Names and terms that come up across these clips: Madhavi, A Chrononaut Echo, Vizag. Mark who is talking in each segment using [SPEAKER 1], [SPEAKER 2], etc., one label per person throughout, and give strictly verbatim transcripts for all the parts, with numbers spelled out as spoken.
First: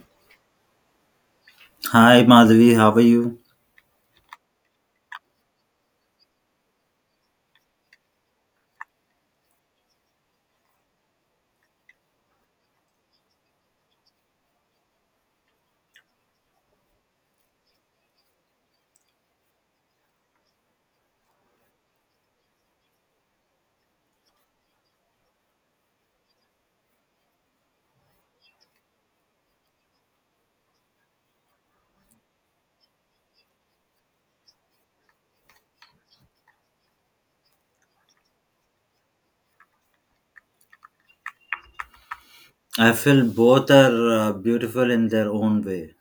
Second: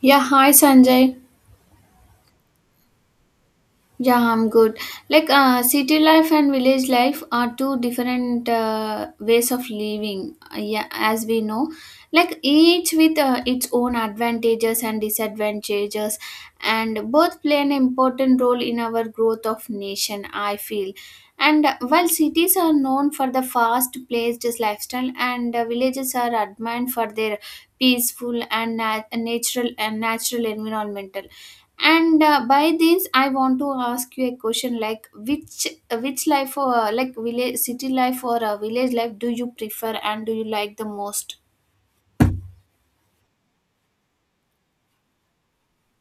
[SPEAKER 1] Yeah, hi Sanjay.
[SPEAKER 2] Hi Madhavi, how are you?
[SPEAKER 1] Yeah, I'm good. Like, uh, city life and village life are two different uh, ways of living. Uh, yeah, as we know, like each with uh, its own advantages and disadvantages, and both play an important role in our growth of nation, I feel. And uh, While cities are known for the fast-paced lifestyle, and uh, villages are admired for their peaceful and nat- natural and natural environmental, and uh, by this I want to ask you a question, like which which life, or like village city life or uh, village life, do you prefer and do you like the most?
[SPEAKER 2] I feel both are uh, beautiful in their own way.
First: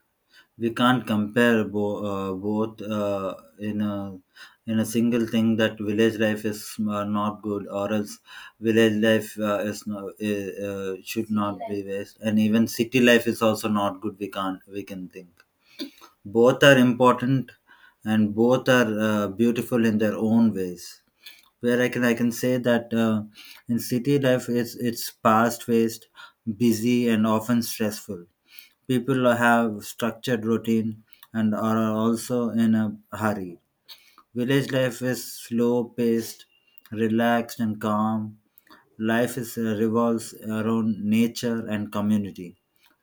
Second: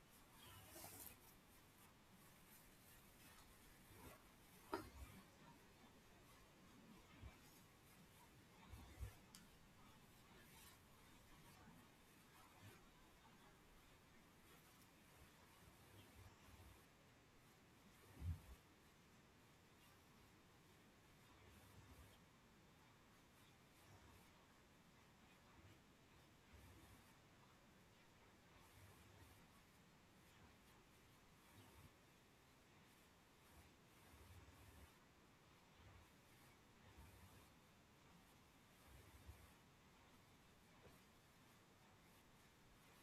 [SPEAKER 2] We can't compare bo- uh, both uh, in a in a single thing that village life is uh, not good, or else village life uh, is no, uh, uh, should not be waste, and even city life is also not good. We can't we can think both are important, and both are uh, beautiful in their own ways. Where I can I can say that uh, in city life it's it's fast paced, busy and often stressful. People have structured routine and are also in a hurry. Village life is slow paced, relaxed and calm. Life is uh, revolves around nature and community,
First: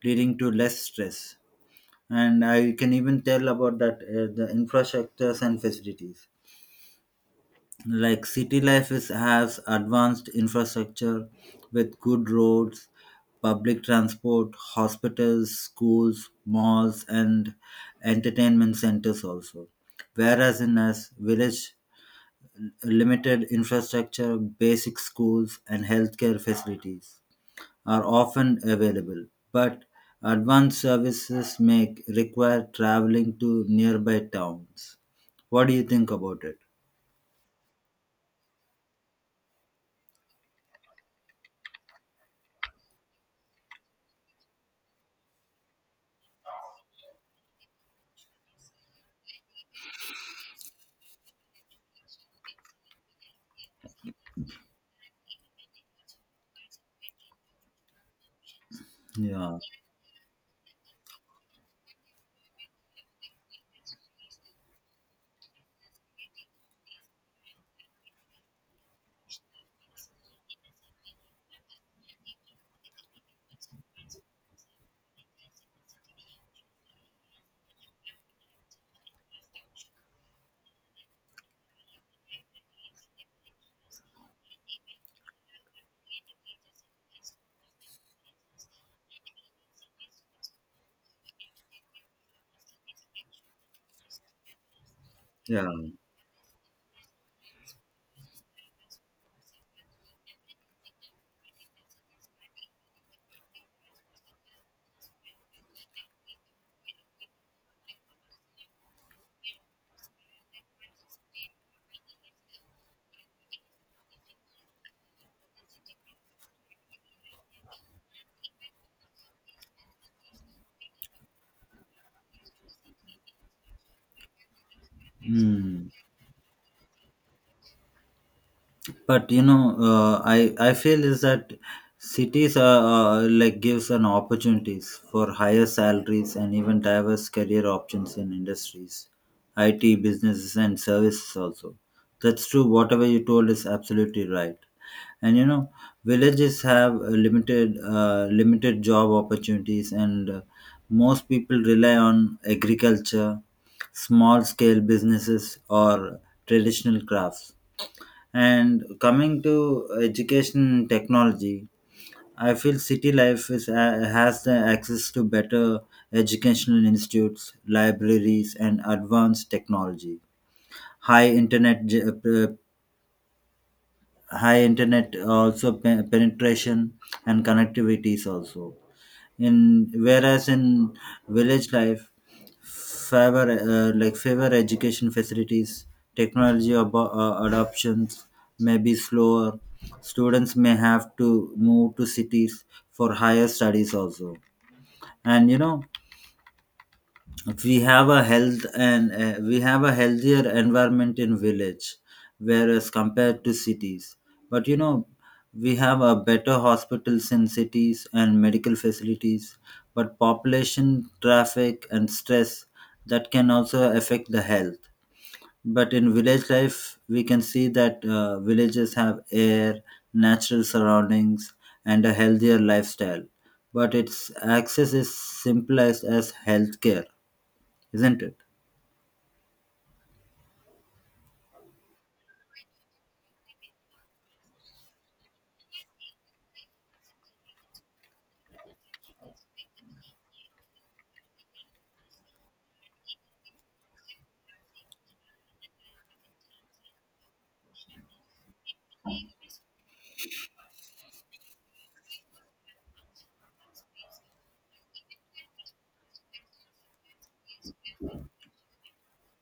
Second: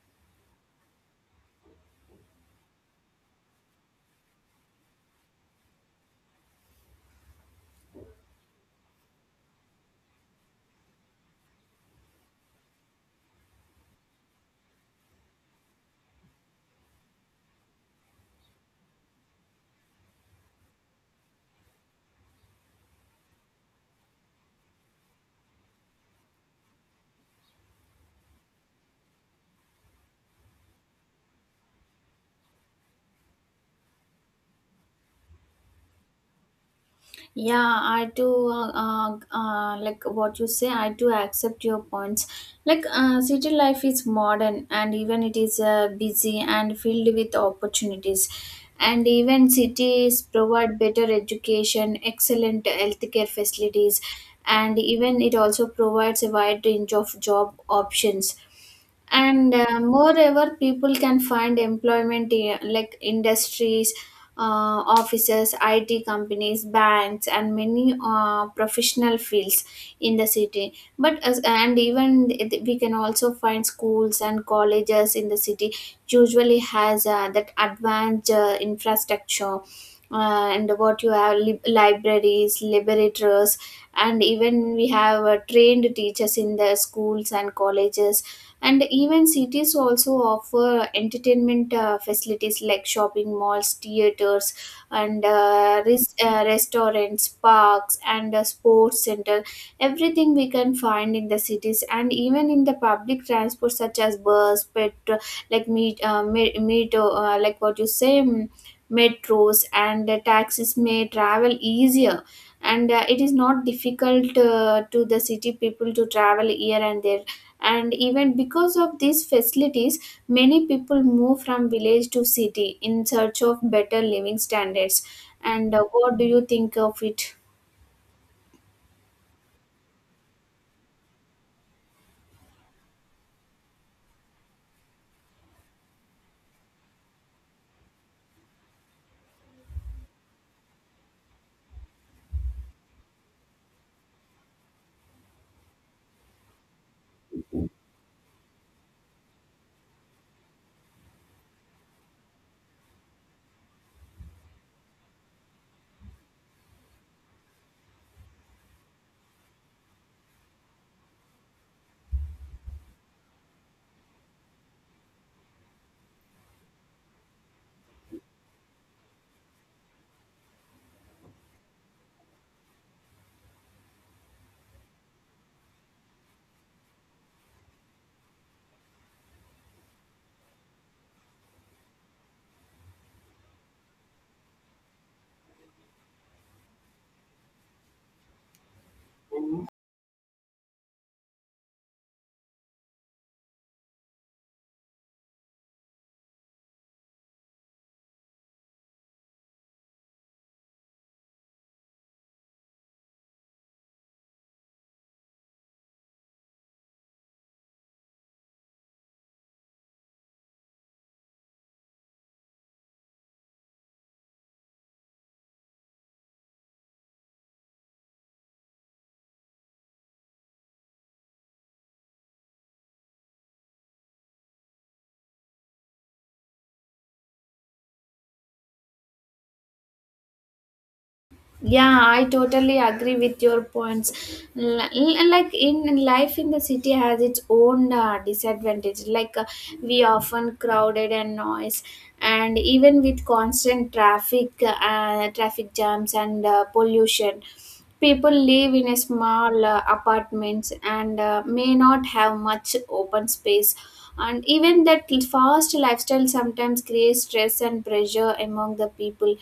[SPEAKER 2] leading to less stress. And I can even tell about that uh, the infrastructures and facilities, like city life is, has advanced infrastructure with good roads, public transport, hospitals, schools, malls and entertainment centers also. Whereas in us village, limited infrastructure, basic schools and healthcare facilities are often available, but advanced services make require traveling to nearby towns. What do you think about it?
[SPEAKER 1] Yeah, I do uh, uh, uh, like what you say, I do accept your points. Like, uh, city life is modern and even it is uh, busy and filled with opportunities, and even cities provide better education, excellent healthcare facilities, and even it also provides a wide range of job options. And
[SPEAKER 2] Yeah,
[SPEAKER 1] uh, moreover, people can find employment in like industries, uh, offices, it companies, banks, and many uh, professional fields in the city. but as, and even it- we can also find schools and colleges in the city. Usually has uh, that advanced uh, infrastructure, uh, and what you have, lib libraries, laboratories, and even we have uh, trained teachers in the schools and colleges. And even cities also offer entertainment uh, facilities like shopping malls, theaters, and
[SPEAKER 2] yeah.
[SPEAKER 1] uh, res- uh, restaurants, parks, and a sports center. Everything we can find in the cities, and even in the public transport such as bus, metro, like meet uh, me- metro, uh, like what you say, mm, metros and uh, taxis may travel easier, and uh, it is not difficult uh, to the city people to travel here and there. And even because of these facilities, many people move from village to city in search of better living standards. And uh,
[SPEAKER 2] Mm.
[SPEAKER 1] what do you think of it?
[SPEAKER 2] But you know, uh, I I feel is that cities are, uh, like, gives an opportunities for higher salaries and even diverse career options in industries, I T, businesses, and services also. That's true. Whatever you told is absolutely right. And you know, villages have uh, limited uh, limited job opportunities, and uh, most people rely on agriculture, small scale businesses, or traditional crafts. And coming to education technology, I feel city life is, uh, has the access to better educational institutes, libraries, and advanced technology. High internet, ge- uh, high internet also pe- penetration and connectivities also. In whereas in village life, favor uh, like favor education facilities, technology abo- uh, adoptions may be slower. Students may have to move to cities for higher studies also. And you know, if we have a health and uh, we have a healthier environment in village whereas compared to cities. But you know, we have a better hospitals in cities and medical facilities, but population, traffic and stress, that can also affect the health. But in village life we can see that uh, villages have air, natural surroundings and a healthier lifestyle, but its access is simplest as healthcare, isn't it?
[SPEAKER 1] Yeah, I totally agree with your points. L- l- like in in life in the city has its own uh, disadvantage, like uh, we often crowded and noise, and even with constant traffic uh, traffic jams and uh, pollution. People live in a small uh, apartments and uh, may not have much open space. And even that fast lifestyle sometimes creates stress and pressure among the people,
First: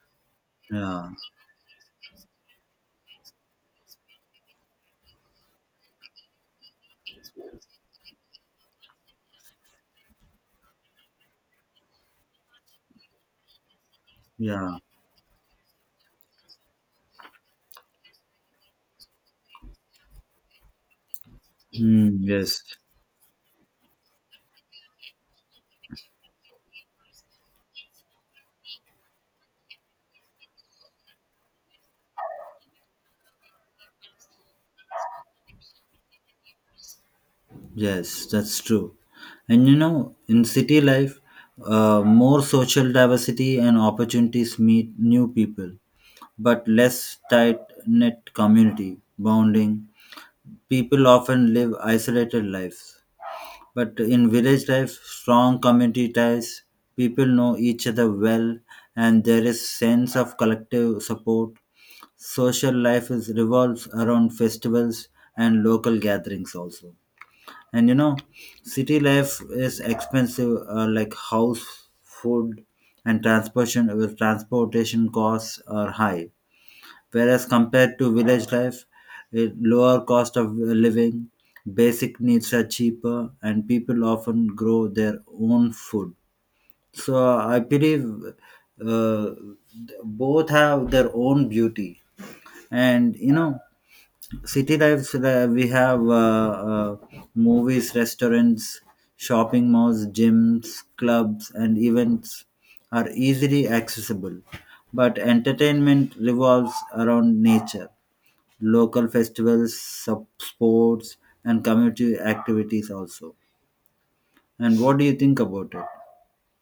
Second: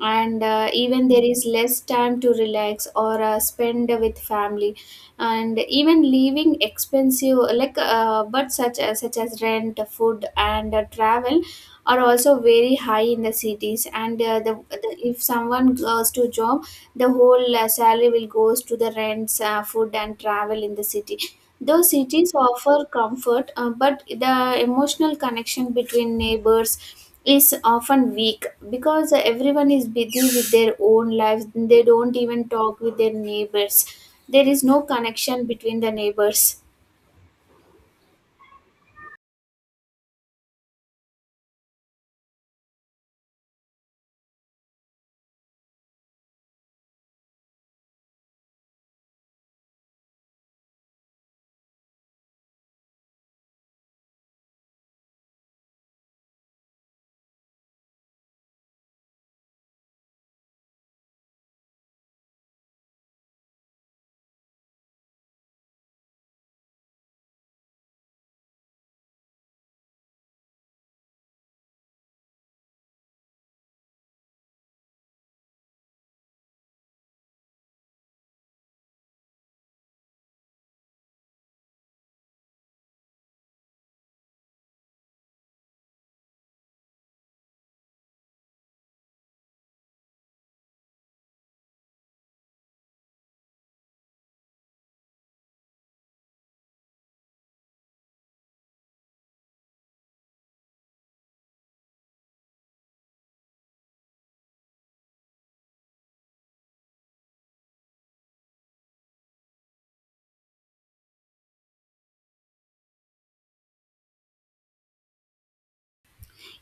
[SPEAKER 1] and uh, even
[SPEAKER 2] Yeah,
[SPEAKER 1] there is less time to relax or uh, spend with family. And even leaving expensive, like uh, but such as such as rent, food, and uh, travel are also very high in the cities. And uh, the,
[SPEAKER 2] yeah.
[SPEAKER 1] the if someone goes to job, the whole uh, salary will goes to the rents, uh, food, and travel in the city. Though
[SPEAKER 2] Mm,
[SPEAKER 1] cities
[SPEAKER 2] yes,
[SPEAKER 1] offer comfort, uh, but the emotional connection between neighbors is often weak because everyone is busy with their own lives. They don't even talk with their neighbors. There is no connection between the neighbors.
[SPEAKER 2] yes, that's true. And you know, in city life, uh, more social diversity and opportunities meet new people, but less tight knit community bonding. People often live isolated lives, but in village life, strong community ties. People know each other well, and there is sense of collective support. Social life is revolves around festivals and local gatherings also. And you know, city life is expensive, uh, like house, food and transportation, with transportation costs are high, whereas compared to village life, it, lower cost of uh, living, basic needs are cheaper and people often grow their own food. So I believe uh, both have their own beauty. And you know, city lives, uh, we have uh, uh, movies, restaurants, shopping malls, gyms, clubs and events are easily accessible, but entertainment revolves around nature, local festivals, sub- sports and community activities also. And what do you think about it?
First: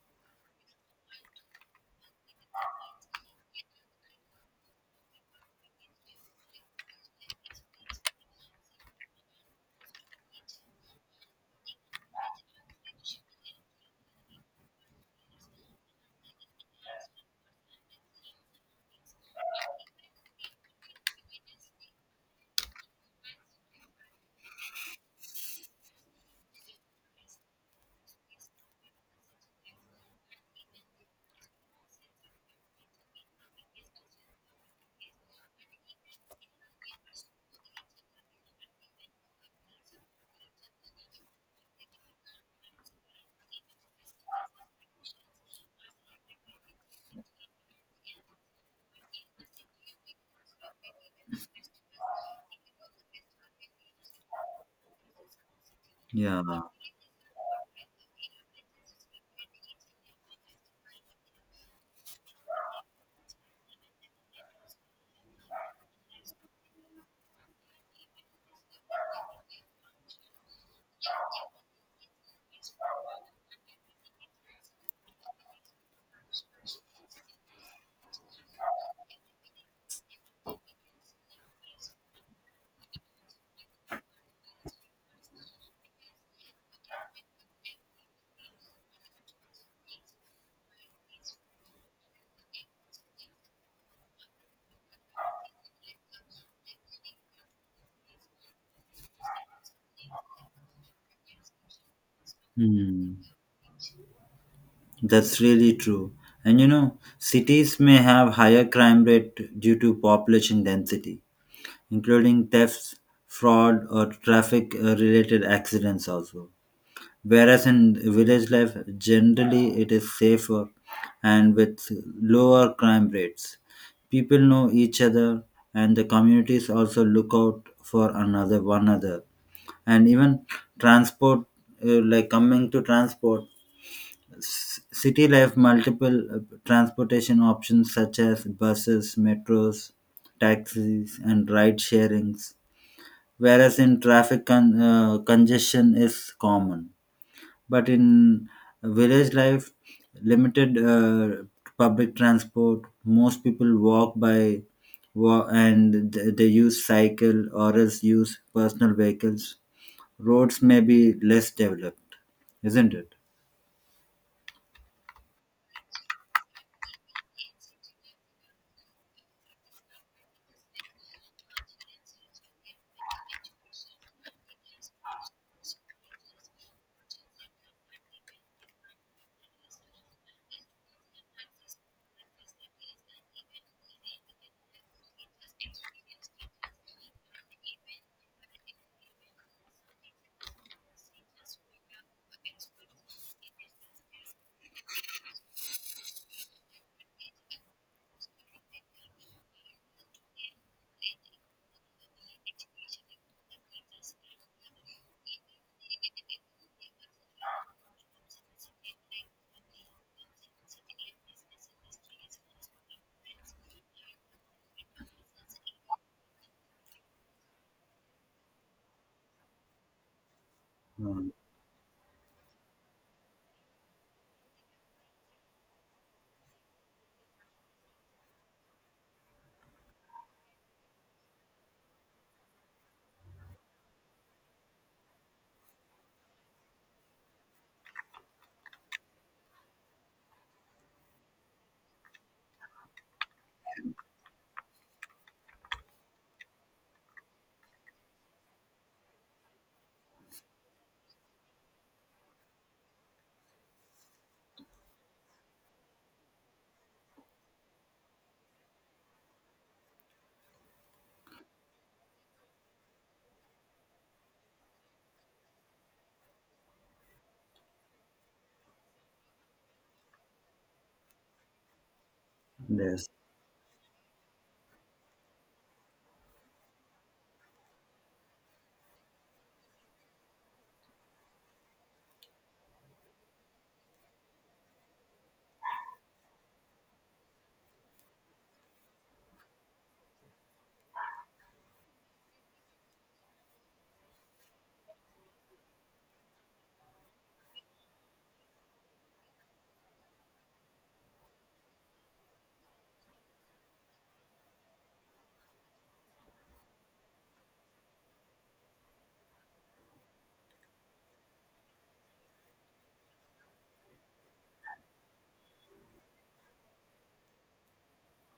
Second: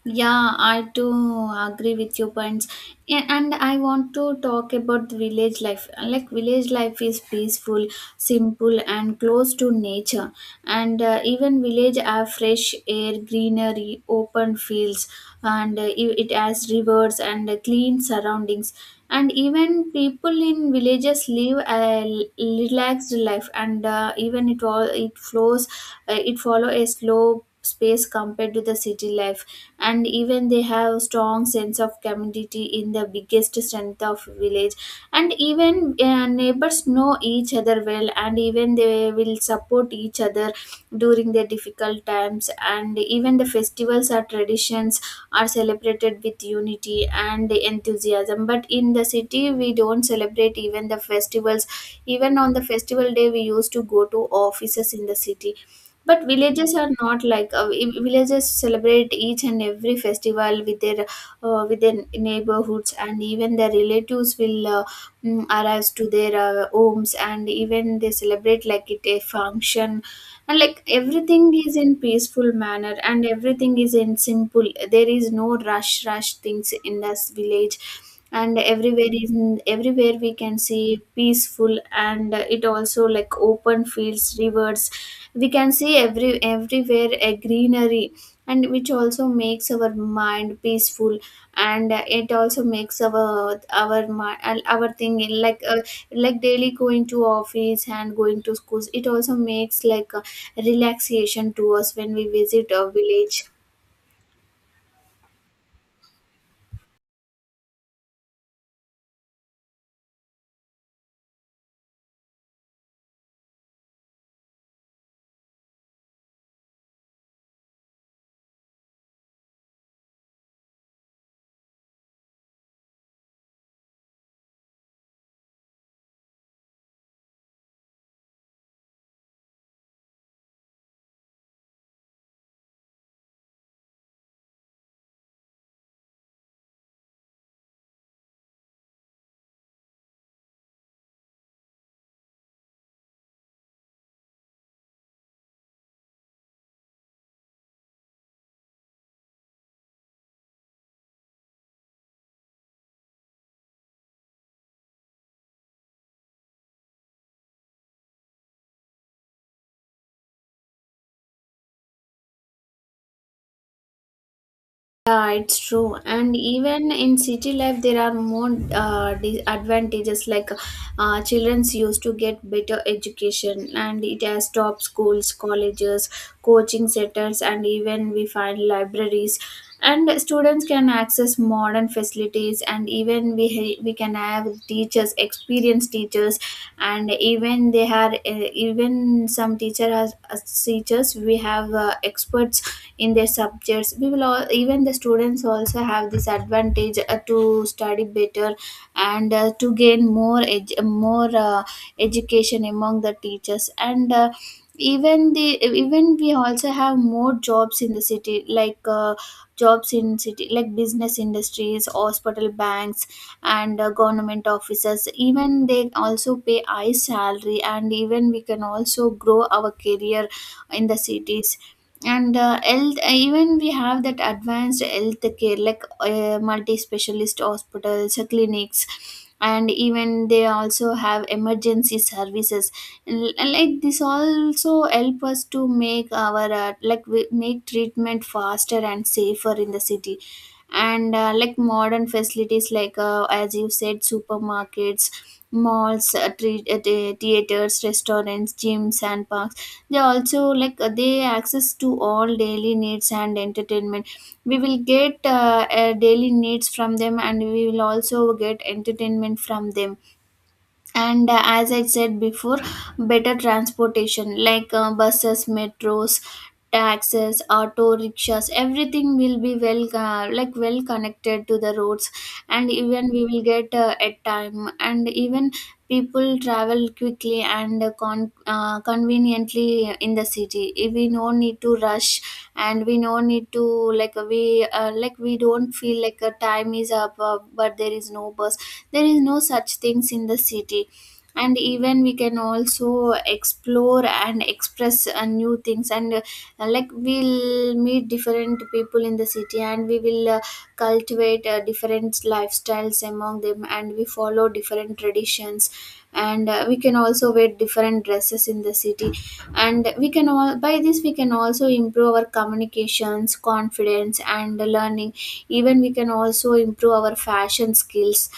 [SPEAKER 1] Yeah, I do agree with your points. A- And I want to talk about the village life. Like, village life is peaceful, simple, and close to nature. And uh, even village have fresh air, greenery, open fields, and uh, i- it has rivers and uh, clean surroundings. And even people in villages live a l- relaxed life, and uh, even it all it flows, uh, it follow a slow space compared to the city life. And even they have strong sense of community in the biggest strength of village, and even uh, neighbors know each other well, and even they will support each other during their difficult times. And even the festivals or traditions are celebrated with unity and enthusiasm, but in the city we don't celebrate even the festivals. Even on the festival day we used to go to offices in the city, but
[SPEAKER 2] Yeah.
[SPEAKER 1] villages are not like uh, vi- villages celebrate each and every festival with their uh, with their neighborhoods. And even their relatives will uh, mm, arrive to their uh, homes, and even they celebrate like it a function. And like everything is in peaceful manner, and everything is in simple, there is no rush rush things in this village. And everywhere is, everywhere we can see peaceful, and it also like open fields, rivers, we can see every everywhere a greenery, and which also makes our mind peaceful. And uh, it also makes our our mi- uh, our thing, like uh, like daily going to office and going to schools, it also makes like uh, relaxation to us when we visit a
[SPEAKER 2] Hmm.
[SPEAKER 1] village.
[SPEAKER 2] That's really true. And you know, cities may have higher crime rate due to population density, including thefts, fraud, or traffic uh, related accidents also. Whereas in village life, generally it is safer and with lower crime rates. People know each other, and the communities also look out for another one another. And even transport, uh, like coming to transport, s- city life multiple uh, transportation options such as buses, metros, taxis, and ride sharings, whereas in traffic con- uh, congestion is common. But in village life, limited uh, public transport, most people walk by wa- and th- they use cycle or else use personal vehicles. Roads may be less developed, isn't it?
[SPEAKER 1] Yeah, it's true. And even in city life, there are more uh, disadvantages. Like, uh, childrens used to get better education, and it has top schools, colleges, coaching centers, and even we find libraries. And students can access modern facilities, and even we ha- we can have teachers, experienced teachers, and even they are uh, even some teacher has uh, teachers. We have uh, experts in their subjects. We will all, even the students also have this advantage uh, to study better, and uh, to gain more edu- more uh, education among the teachers. And uh, even the even we also have more jobs in the city, like uh, jobs in city like business, industries, hospital, banks, and uh, government offices. Even they also pay high salary, and even we can also grow our career in the
[SPEAKER 2] Mm.
[SPEAKER 1] cities. And uh, health uh, even we have that advanced health care, like uh, multi-specialist hospitals, uh, clinics, and even they also have emergency services. L- like this also help us to make our uh, like we make treatment faster and safer in the city. And uh, like modern facilities like, uh, as you said, supermarkets, malls, uh, tre- uh, the- theaters, restaurants, gyms, and parks. They also like uh, they access to all daily needs and entertainment. We will get uh, uh, daily needs from them, and we will also get entertainment from them. And uh, as I said before, better transportation, like uh, buses, metros, taxis, auto rickshaws, everything will be well uh, like well connected to the roads, and
[SPEAKER 2] Yes,
[SPEAKER 1] even we will get uh, at time. And even people travel quickly and uh, con- uh, conveniently in the city. If we no need to rush, and we no need to, like we uh, like we don't feel like a time is up, uh, but there is no bus, there is no such things in the city. And even we can also explore and express uh, new things. And uh, like we'll meet different people in the city, and we will uh, cultivate uh, different lifestyles among them, and we follow different traditions. And uh, we can also wear different dresses in the city, and we can all by this we can also improve our communications, confidence, and learning. Even we can also improve our fashion skills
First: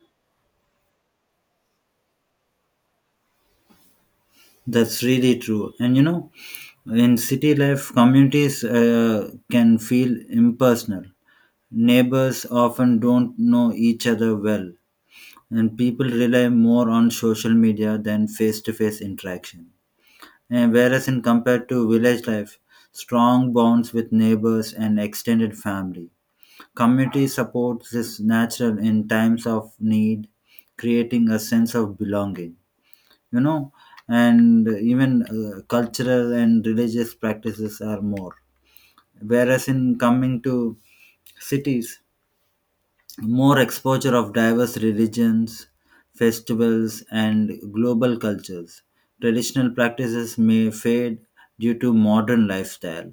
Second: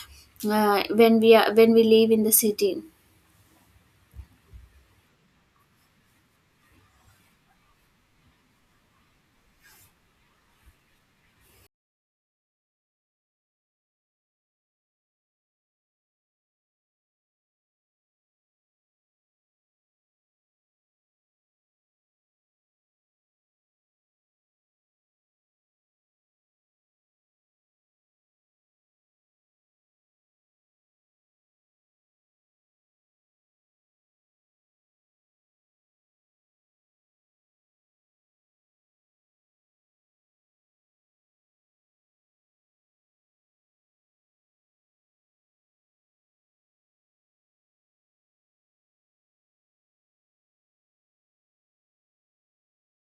[SPEAKER 1] uh, when we are when we live in the city.
[SPEAKER 2] that's really true. And you know, in city life, communities uh, can feel impersonal. Neighbors often don't know each other well, and people rely more on social media than face to face interaction. And whereas, in compared to village life, strong bonds with neighbors and extended family. Community support is natural in times of need, creating a sense of belonging. You know, and even uh, cultural and religious practices are more. Whereas, in coming to cities, more exposure of diverse religions, festivals, and global cultures. Traditional practices may fade due to modern lifestyle,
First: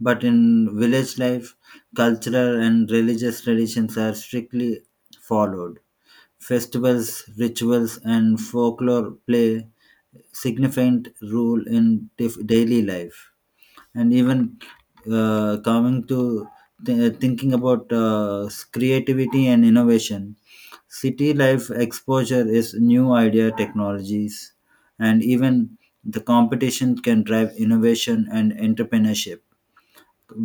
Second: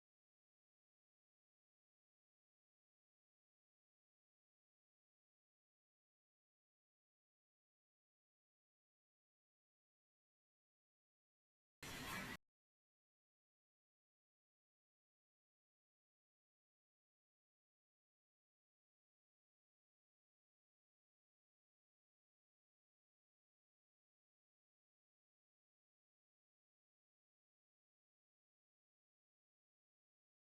[SPEAKER 2] but in village life, cultural and religious traditions are strictly followed. Festivals, rituals, and folklore play significant role in dif- daily life. And even, uh, coming to th- thinking about uh, creativity and innovation, city life exposure is new idea technologies, and even the competition can drive innovation and entrepreneurship.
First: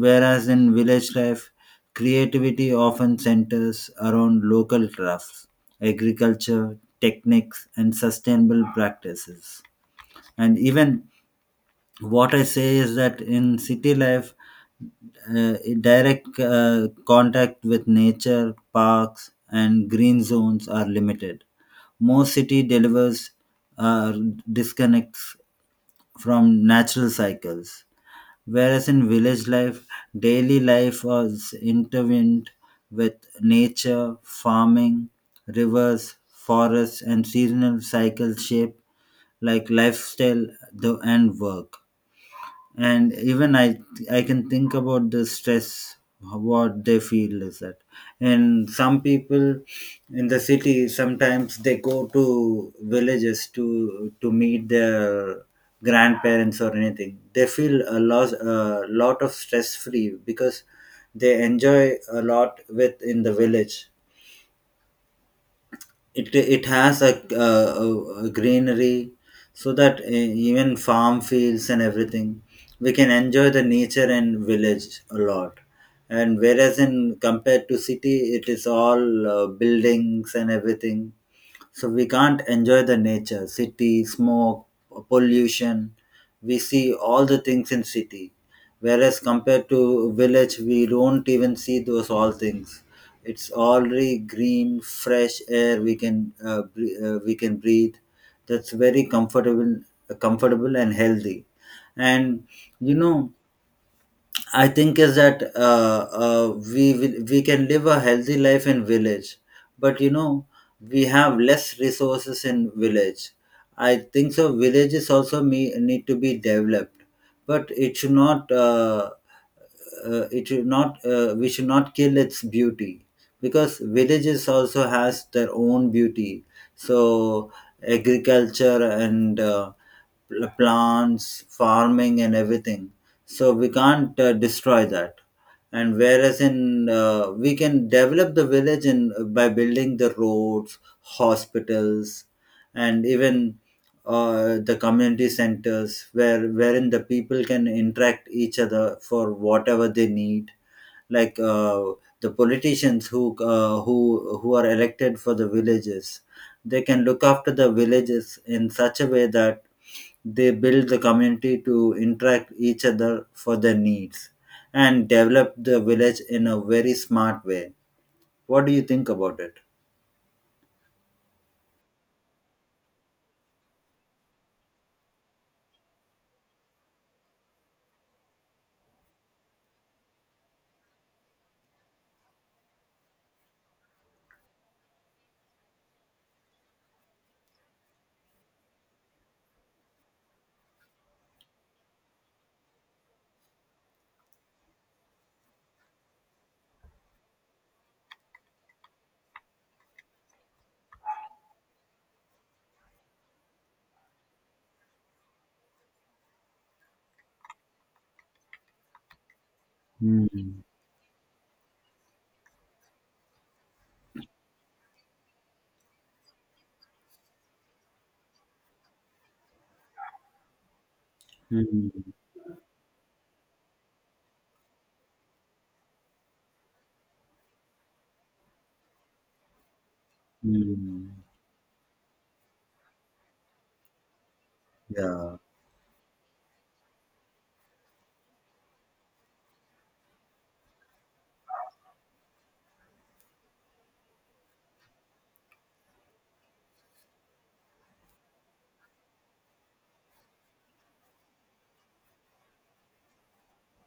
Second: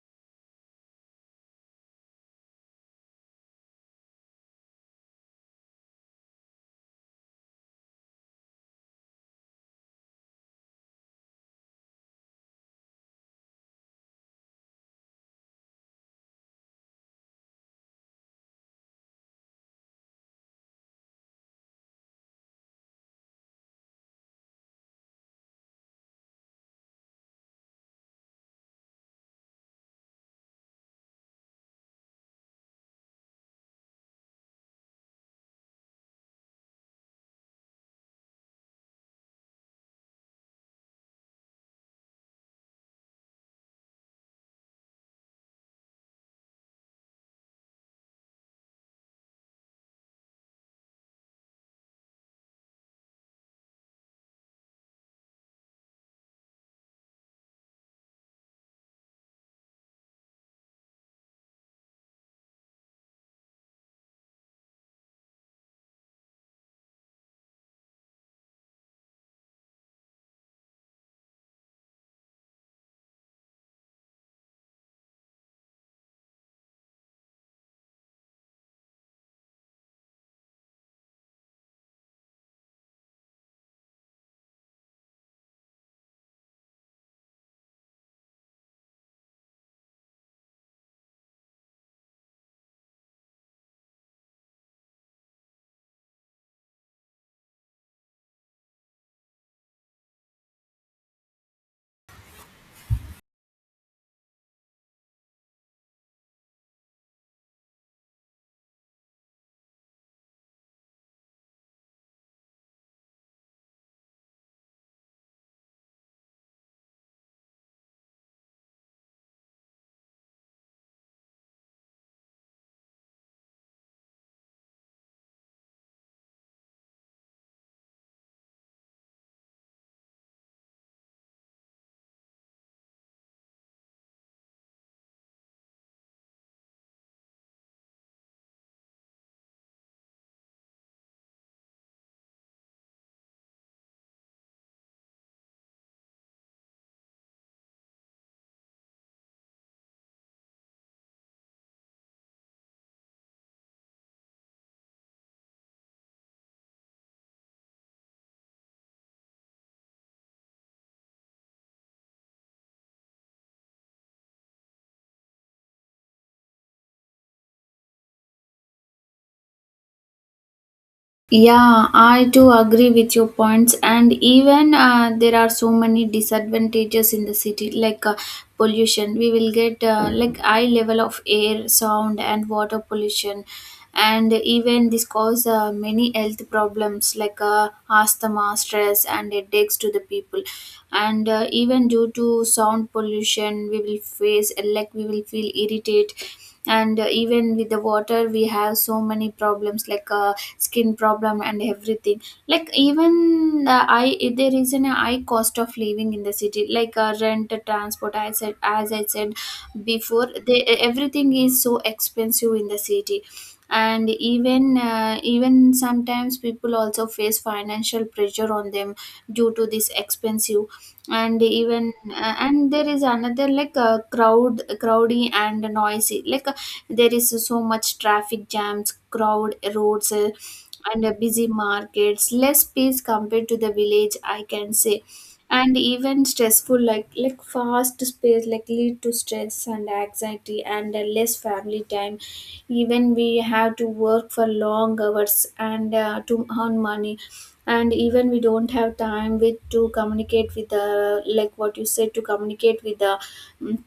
[SPEAKER 2] Whereas in village life, creativity often centers around local crafts, agriculture techniques and sustainable practices. And even what I say is that in city life, uh, direct uh, contact with nature, parks and green zones are limited. Most city delivers uh, disconnects from natural cycles, whereas in village life, daily life was intertwined with nature, farming, rivers, forests and seasonal cycles shape like lifestyle, the, and work. And even i i can think about the stress what they feel is that, and some people in the city sometimes they go to villages to to meet their grandparents or anything. They feel a lot a lot of stress free because they enjoy a lot with in the village. It it has a, uh, a greenery, so that uh, even farm fields and everything, we can enjoy the nature and village a lot. And whereas in compared to city, it is all uh, buildings and everything, so we can't enjoy the nature, city, smoke, pollution. We see all the things in city. Whereas compared to village, we don't even see those all things. It's already green, fresh air we can uh, bre- uh, we can breathe. That's very comfortable, comfortable and healthy. And you know, I think is that uh, uh, we will- we can live a healthy life in village, but you know we have less resources in village. I think so. Villages also me, need to be developed, but it should not. Uh, uh, it should not uh, we should not kill its beauty, because villages also has their own beauty. So agriculture and uh, pl- plants farming and everything, so we can't uh, destroy that. And whereas in uh, we can develop the village in, by building the roads, hospitals, and even uh, the community centers, where wherein the people can interact each other for whatever they need. Like, uh, the politicians who uh, who who are elected for the villages, they can look after the villages in such a way that they build the community to interact each other for their needs and develop the village in a very smart way. What do you think about it?
[SPEAKER 1] Yeah, I do agree with your points, and even uh, there are so many disadvantages in the city, like uh, pollution. We will get uh, like high level of air, sound, and water pollution, and even this cause uh, many health problems like uh, asthma, stress, and headaches to the people. And uh, even due to sound pollution, we will face like we will feel irritated. And uh, even with the water we have so many problems like uh, skin problem and everything. Like, even uh, I there is an high cost of living in the city, like uh, rent, transport, as i said as i said before, they,
[SPEAKER 2] Mm,
[SPEAKER 1] e, everything is so expensive in the city. And even uh, even sometimes people also face financial pressure on them due to this expensive. And
[SPEAKER 2] mm,
[SPEAKER 1] even uh, and there is another, like uh, crowd, crowdy and noisy, like uh, there is so much traffic jams, crowd roads, uh, and
[SPEAKER 2] mm,
[SPEAKER 1] uh, busy markets, less peace compared to the village, I can say.
[SPEAKER 2] yeah,
[SPEAKER 1] And even stressful, like like fast space like lead to stress and anxiety, and uh, less family time. Even we have to work for long hours and uh, to earn money, and even we don't have time with to communicate with the, like what you said, to communicate with the mm,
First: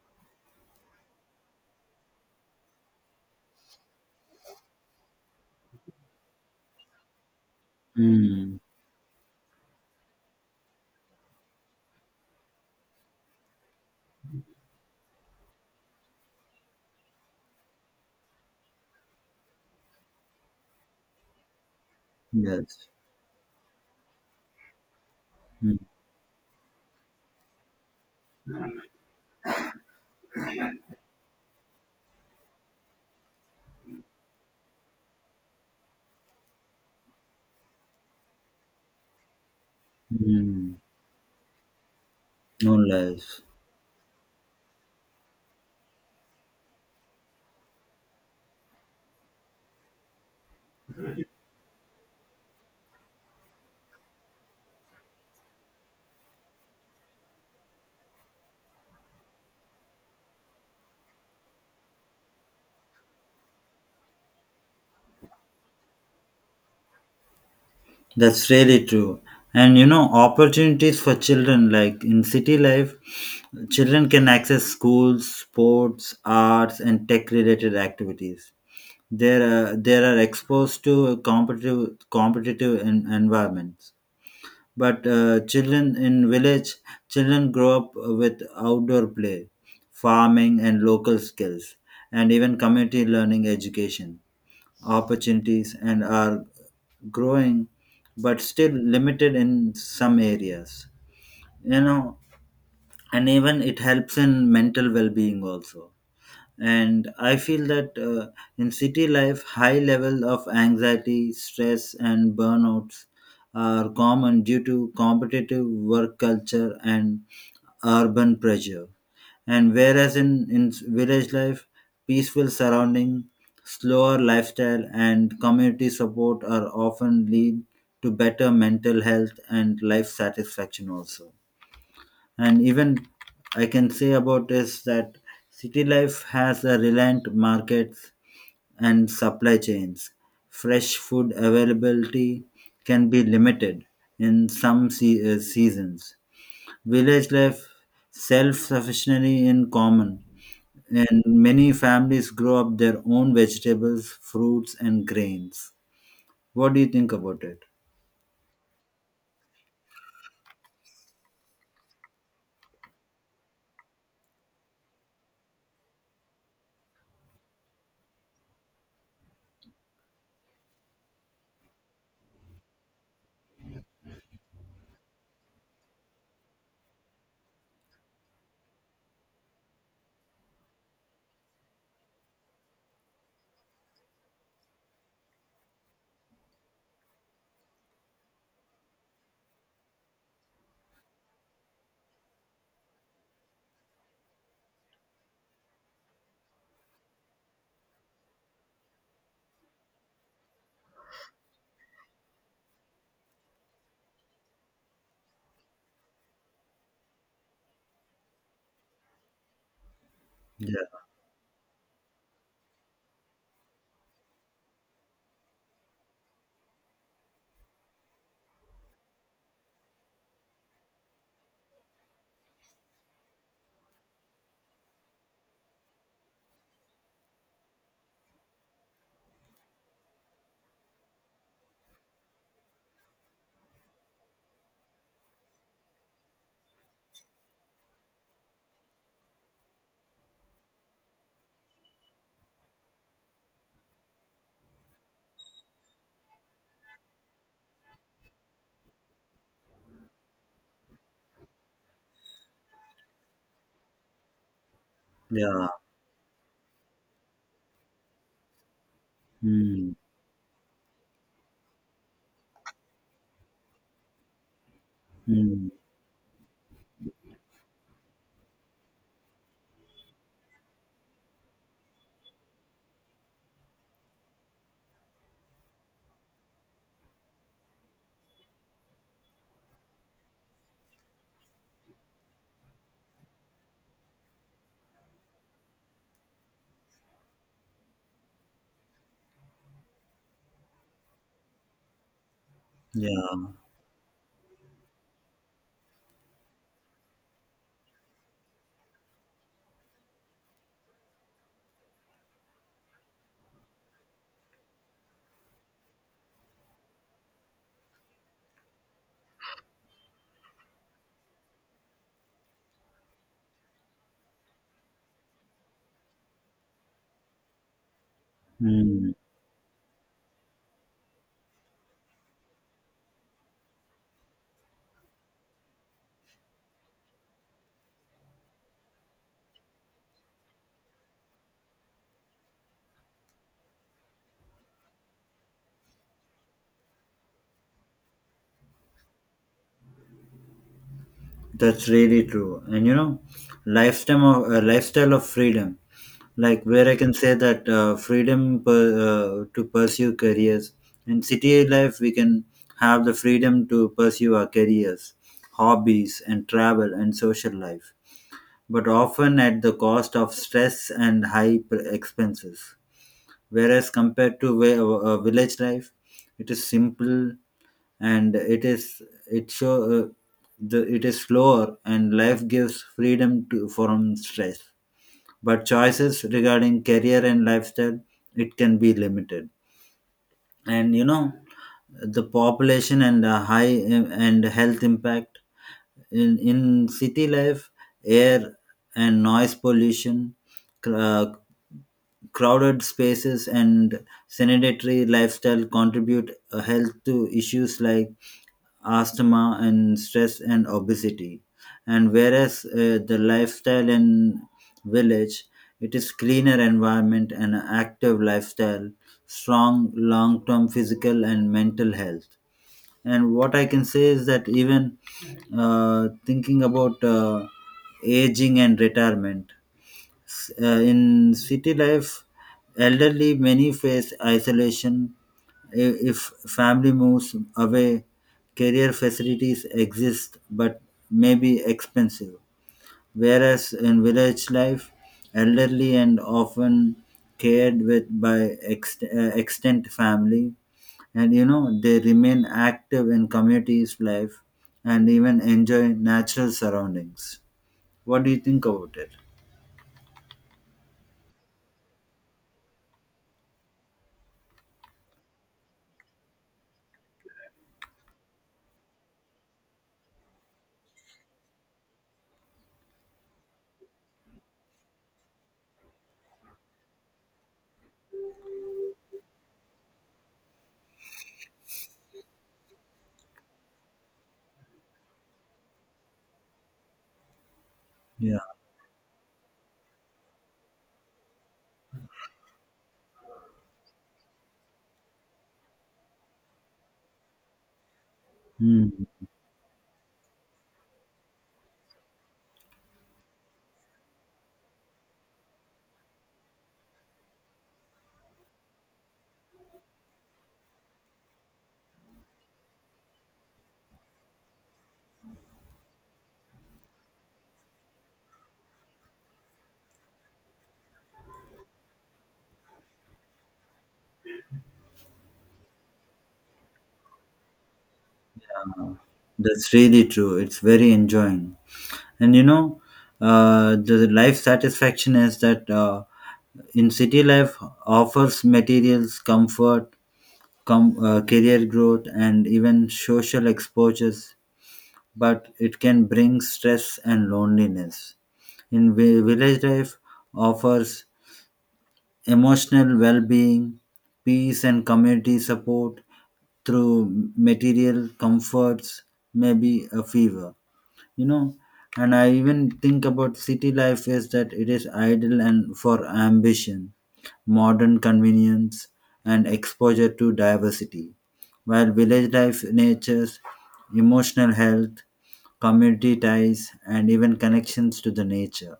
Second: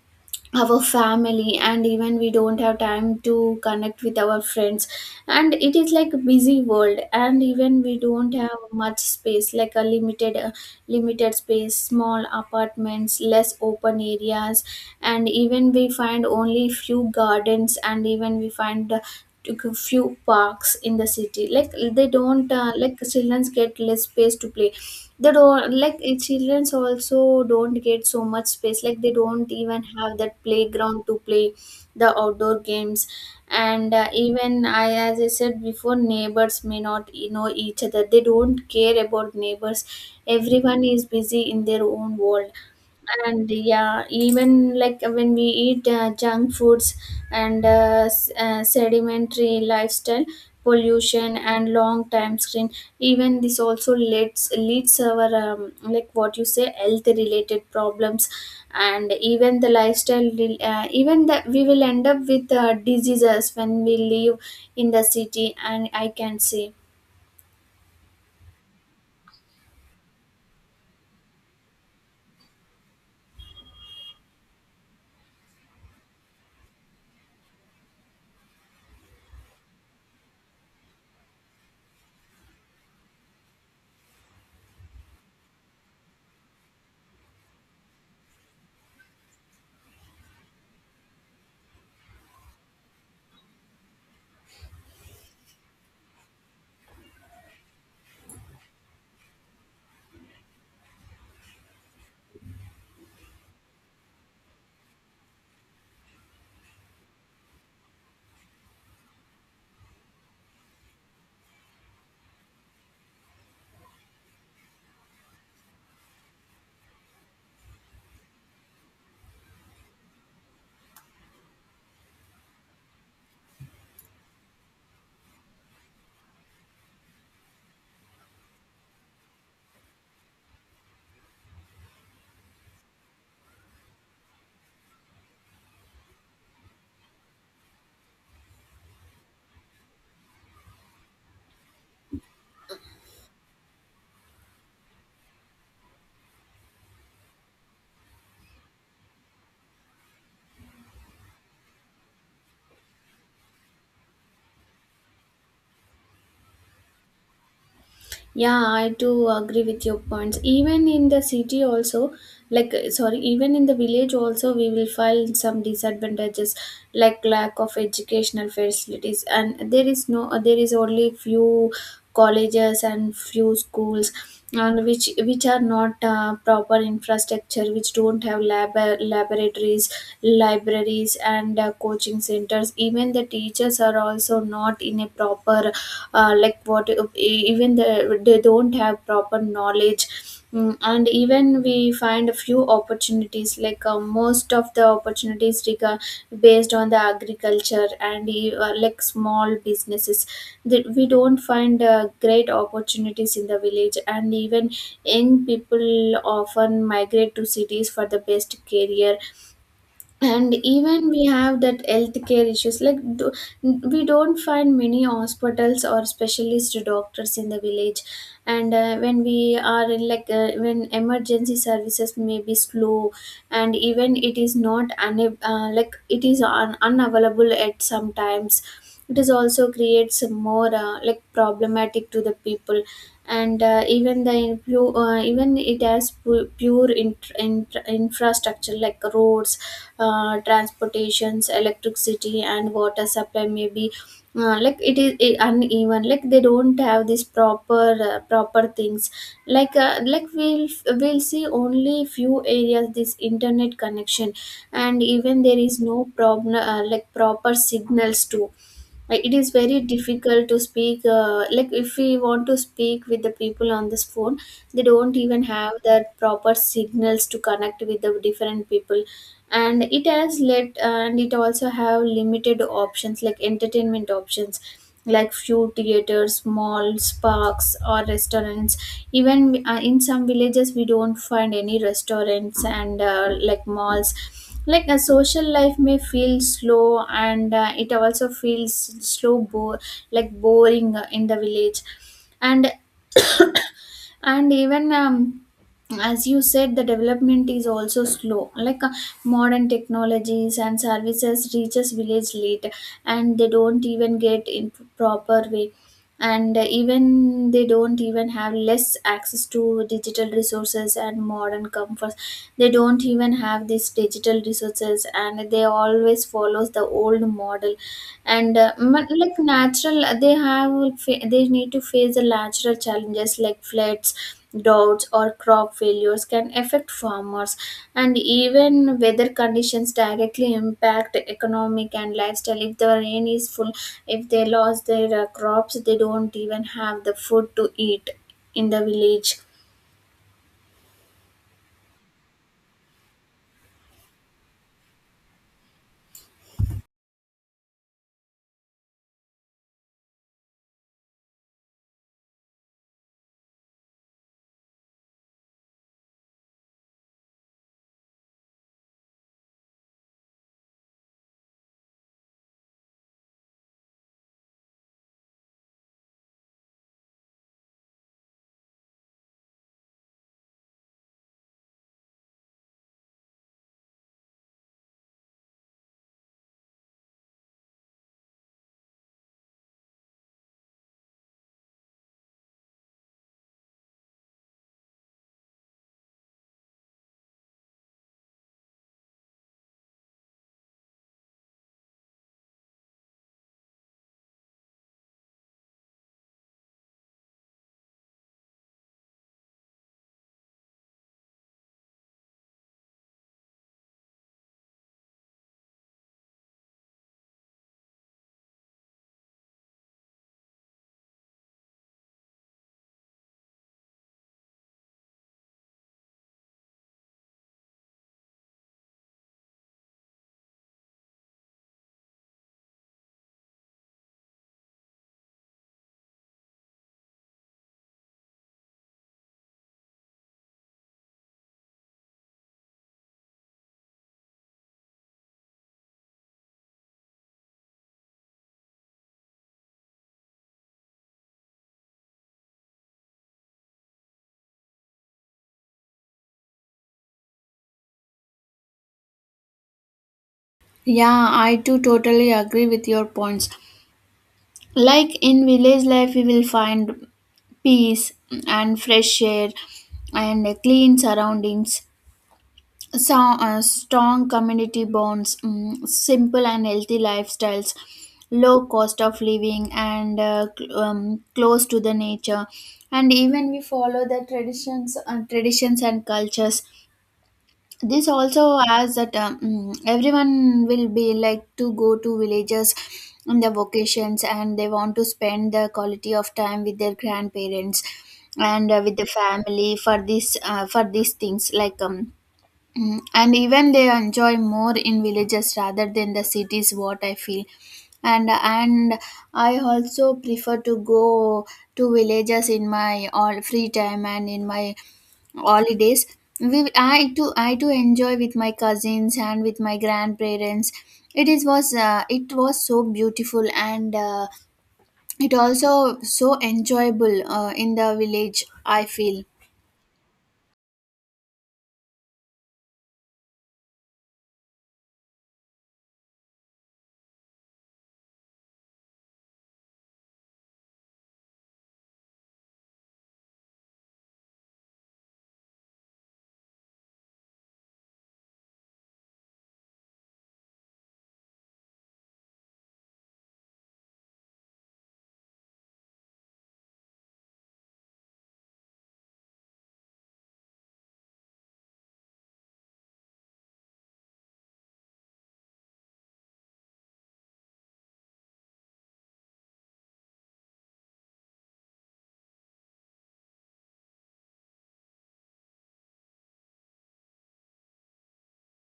[SPEAKER 1] our family. And even we don't have time to connect with our friends, and it is like a busy world. And even we don't have
[SPEAKER 2] mm,
[SPEAKER 1] much space, like a limited uh, limited space, small apartments, less open areas. And even we find only few gardens, and even we find uh, few parks in the city. Like, they don't uh,
[SPEAKER 2] yes.
[SPEAKER 1] like children get less space to play. They don't like eh, childrens also don't get so much space, like they don't even have that playground to play the outdoor games. And uh, even I as I said before, neighbors may not you know each other, they don't care about neighbors.
[SPEAKER 2] Mm,
[SPEAKER 1] Everyone is busy in their own world.
[SPEAKER 2] no lies.
[SPEAKER 1] And yeah, even like when we eat uh, junk foods, and uh, s- uh, Sedimentary lifestyle, pollution, and long time screen, even this also leads leads our um, like what you say health related problems. And even the lifestyle will, uh, even that we will end up with uh, diseases when we live in the city. And I can say.
[SPEAKER 2] That's really true. And you know, opportunities for children, like in city life, children can access schools, sports, arts, and tech-related activities. They're uh, they are exposed to a competitive competitive en- environments. But uh, children in village, children grow up with outdoor play, farming, and local skills, and even community learning education opportunities and are growing, but still limited in some areas, you know. And even it helps in mental well-being also. And I feel that uh, in city life, high level of anxiety, stress and burnouts are common due to competitive work culture and urban pressure. And whereas in, in, village life, peaceful surrounding, slower lifestyle, and community support are often lead to better mental health and life satisfaction also. And even I can say about is that city life has a reliant markets and supply chains. Fresh food availability can be limited in some se- uh, seasons. Village life, self sufficiency in common, and many families grow up their own vegetables, fruits, and grains. What do you think about it?
[SPEAKER 1] Yeah, I do agree with your points. Even in the city, also, like, uh, sorry, even in the village, also, we will find some disadvantages like lack of educational facilities, and there is no, there is only few colleges and few schools and which which are not uh, proper infrastructure, which don't have lab laboratories, libraries, and uh, coaching centers. Even the teachers teachers are also not in a proper uh, like what e- even the, they don't have proper knowledge. Mm, and even we find a few opportunities like uh, most of the opportunities rega- based on the agriculture and e, uh, like small businesses, that we don't find uh, great opportunities in the village. And even young people often migrate to cities for the best career. And
[SPEAKER 2] Yeah,
[SPEAKER 1] even we have that healthcare issues like do, we don't find many hospitals or specialist doctors in the village. And uh, when we are in like uh, when emergency services may be slow, and even it is not una- uh, like it is un- unavailable at sometimes, it is also creates more uh, like problematic to the people. And uh, even the influ- uh, even it has pu- pure int- int- infrastructure like roads, uh, transportations, electricity, and water supply may be, uh, like it is i- uneven. Like they don't have this proper uh, proper things, like uh, like we'll we'll see only few areas this internet connection. And even there
[SPEAKER 2] yeah,
[SPEAKER 1] is no problem uh, like proper signals too. Like it is very
[SPEAKER 2] mm,
[SPEAKER 1] difficult to speak uh, like if we want to speak with the people on this phone, they don't even
[SPEAKER 2] mm,
[SPEAKER 1] have that proper signals to connect with the different people. And it has let, and it also have limited options like entertainment options, like few theaters, malls, parks, or restaurants. Even uh, in some villages we don't find any restaurants and uh, like malls. Like a social life may feel slow, and uh, it also feels slow bo- like boring uh, in the village. And
[SPEAKER 2] yeah.
[SPEAKER 1] and even um as you said, the development is also slow, like uh, modern technologies and services reaches village late, and they don't even get in proper way. And uh, even they don't even have less access to digital resources and modern comforts. They don't even have these digital resources and they always follows the old model. And uh, but
[SPEAKER 2] Mm.
[SPEAKER 1] like natural, they have like, fa- they need to face the natural challenges like floods, droughts, or crop failures can affect farmers. And even weather conditions directly impact economic and lifestyle. If the rain is full, if they lost their uh, crops, they don't even have the food to eat in the village.
[SPEAKER 2] That's really true. And you know, lifestyle of uh, lifestyle of freedom. Like where I can say that uh, freedom per, uh, to pursue careers, in city life we can have the freedom to pursue our careers, hobbies and travel and social life, but often at the cost of stress and high pr- expenses. Whereas compared to vi- uh, village life, it is simple, and it is it show uh, the it is slower and life gives freedom to from stress, but choices regarding career and lifestyle, it can be limited. And you know, the population and the high, uh, and health impact in, in city life, air and noise pollution, cr- uh, crowded spaces and sedentary lifestyle contribute uh, health to issues like asthma and stress and obesity. And whereas, uh, the lifestyle in village, it is cleaner environment and active lifestyle, strong long term physical and mental health. And what I can say is that even, uh, thinking about uh, aging and retirement. S- Uh, in city life, elderly many face isolation i- if family moves away. Career facilities exist, but may be expensive. Whereas in village life, elderly and often cared with by ext- uh, extent family, and you know they remain active in communities life and even enjoy natural surroundings. What do you think about it?
[SPEAKER 1] Yeah, I too totally agree with your points. Like in village life, we will find peace and fresh air and clean surroundings. So, uh, strong community bonds, mm, simple and healthy lifestyles, low cost of living, and uh, cl- um, close to the nature. And even we follow the traditions, uh, traditions and cultures. This
[SPEAKER 2] Yeah.
[SPEAKER 1] also has that um, mm, everyone will be like to go to villages on their vacations, and they want to spend the quality of time with their grandparents and uh,
[SPEAKER 2] Hmm.
[SPEAKER 1] with the family for this uh, for these things like um mm, and even they enjoy more in villages rather than the cities, what I feel. and and I also prefer to go to villages in my all free time and in my holidays. we, i too i too enjoy with my cousins and with my grandparents. It is was uh, it was so beautiful, and uh, it also so enjoyable uh, in the village, I feel.
[SPEAKER 2] That's really true. It's very enjoying. And you know, uh, the life satisfaction is that uh, in city life offers materials, comfort, com- uh, career growth, and even social exposures, but it can bring stress and loneliness. In vi- village life offers emotional well-being, peace and community support, through material comforts, maybe a fever. You know, and I even think about city life is that it is idle and for ambition, modern convenience and exposure to diversity, while village life natures emotional health, community ties and even connections to the nature.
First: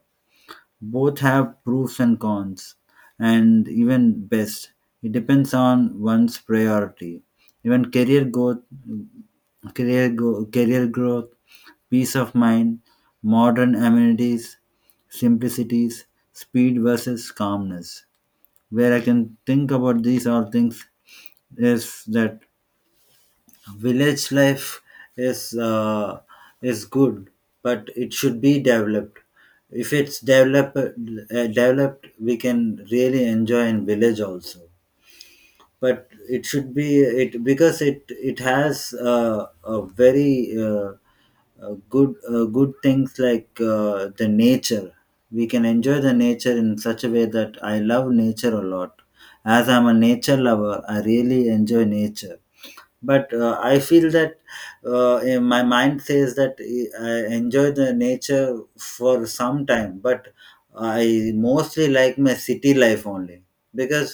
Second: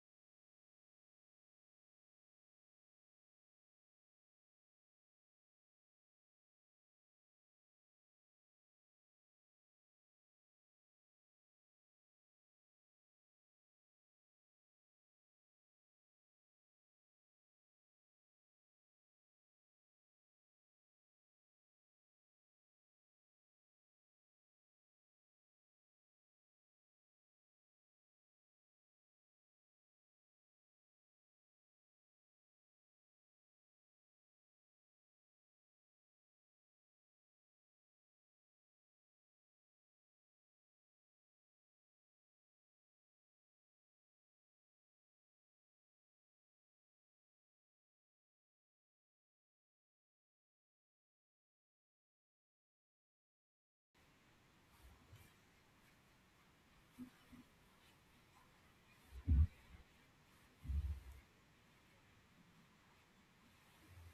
[SPEAKER 2] Both have pros and cons, and even best it depends on one's priority. Even career growth career go, career growth, peace of mind, modern amenities, simplicities, speed versus calmness. Where I can think about these all things is that village life is uh, is good, but it should be developed. If it's developed, uh, developed, we can really enjoy in village also, but it should be it because it it has uh, a very uh, uh, good uh, good things like uh, the nature. We can enjoy the nature in such a way that I love nature a lot. As I'm a nature lover, I really enjoy nature. But uh, I feel that uh, eh, my mind says that eh, I enjoy the nature for some time, but I mostly like my city life only, because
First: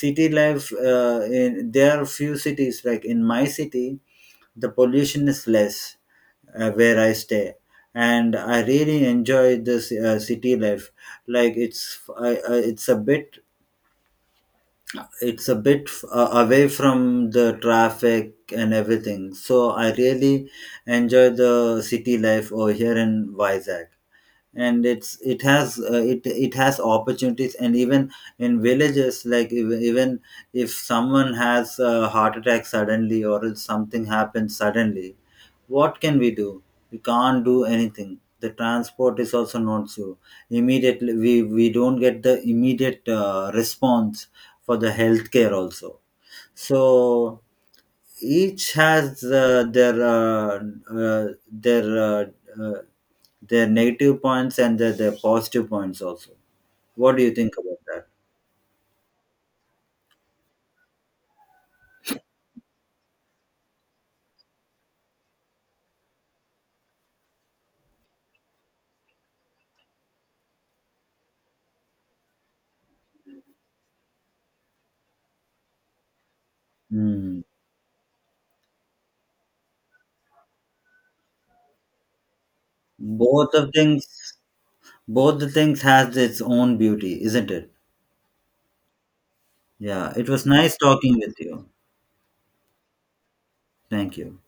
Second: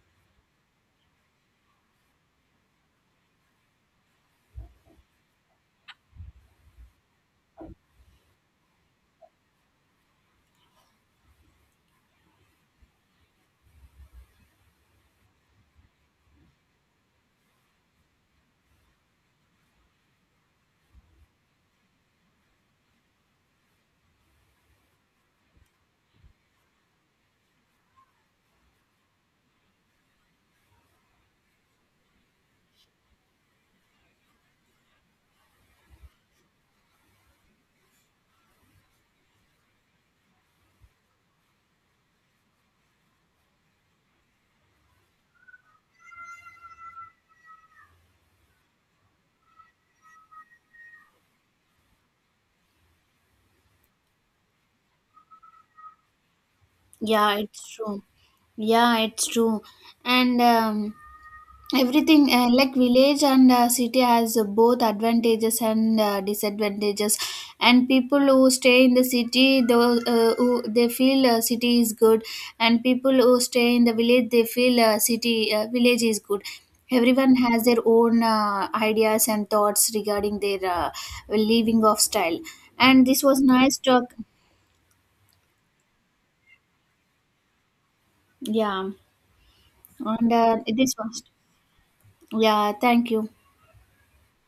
[SPEAKER 2] city life, uh, in, there are few cities, like in my city the pollution is less uh, where I stay, and I really enjoy this uh, city life. Like, it's I, I, it's a bit, it's a bit f- uh, away from the traffic and everything. So I really enjoy the city life over here in Vizag, and it's it has uh, it it has opportunities, and even in villages, like even, even if someone has a heart attack suddenly or if something happens suddenly, what can we do? We can't do anything. The transport is also not so immediately. We we don't get the immediate uh, response for the healthcare also. So each has uh, their uh, uh, their uh, uh, their negative points, and their, their positive points also. What do you
[SPEAKER 1] Yeah,
[SPEAKER 2] think
[SPEAKER 1] it's
[SPEAKER 2] about
[SPEAKER 1] true.
[SPEAKER 2] that?
[SPEAKER 1] Yeah, it's true. And um, everything uh, like village and uh, city has uh, both advantages and uh, disadvantages. And people who stay in the city, though, uh, who, they feel uh, city is good. And people who stay in the village, they feel uh, city uh, village is good. Everyone
[SPEAKER 2] Hmm.
[SPEAKER 1] has their own uh, ideas and thoughts regarding their uh, living of style. And this was
[SPEAKER 2] Both of
[SPEAKER 1] nice
[SPEAKER 2] things,
[SPEAKER 1] talk.
[SPEAKER 2] both the things has its own beauty, isn't it?
[SPEAKER 1] Yeah,
[SPEAKER 2] Yeah, it
[SPEAKER 1] and
[SPEAKER 2] was
[SPEAKER 1] uh,
[SPEAKER 2] nice
[SPEAKER 1] this
[SPEAKER 2] talking
[SPEAKER 1] was.
[SPEAKER 2] with you.
[SPEAKER 1] Yeah, thank you.
[SPEAKER 2] Thank you.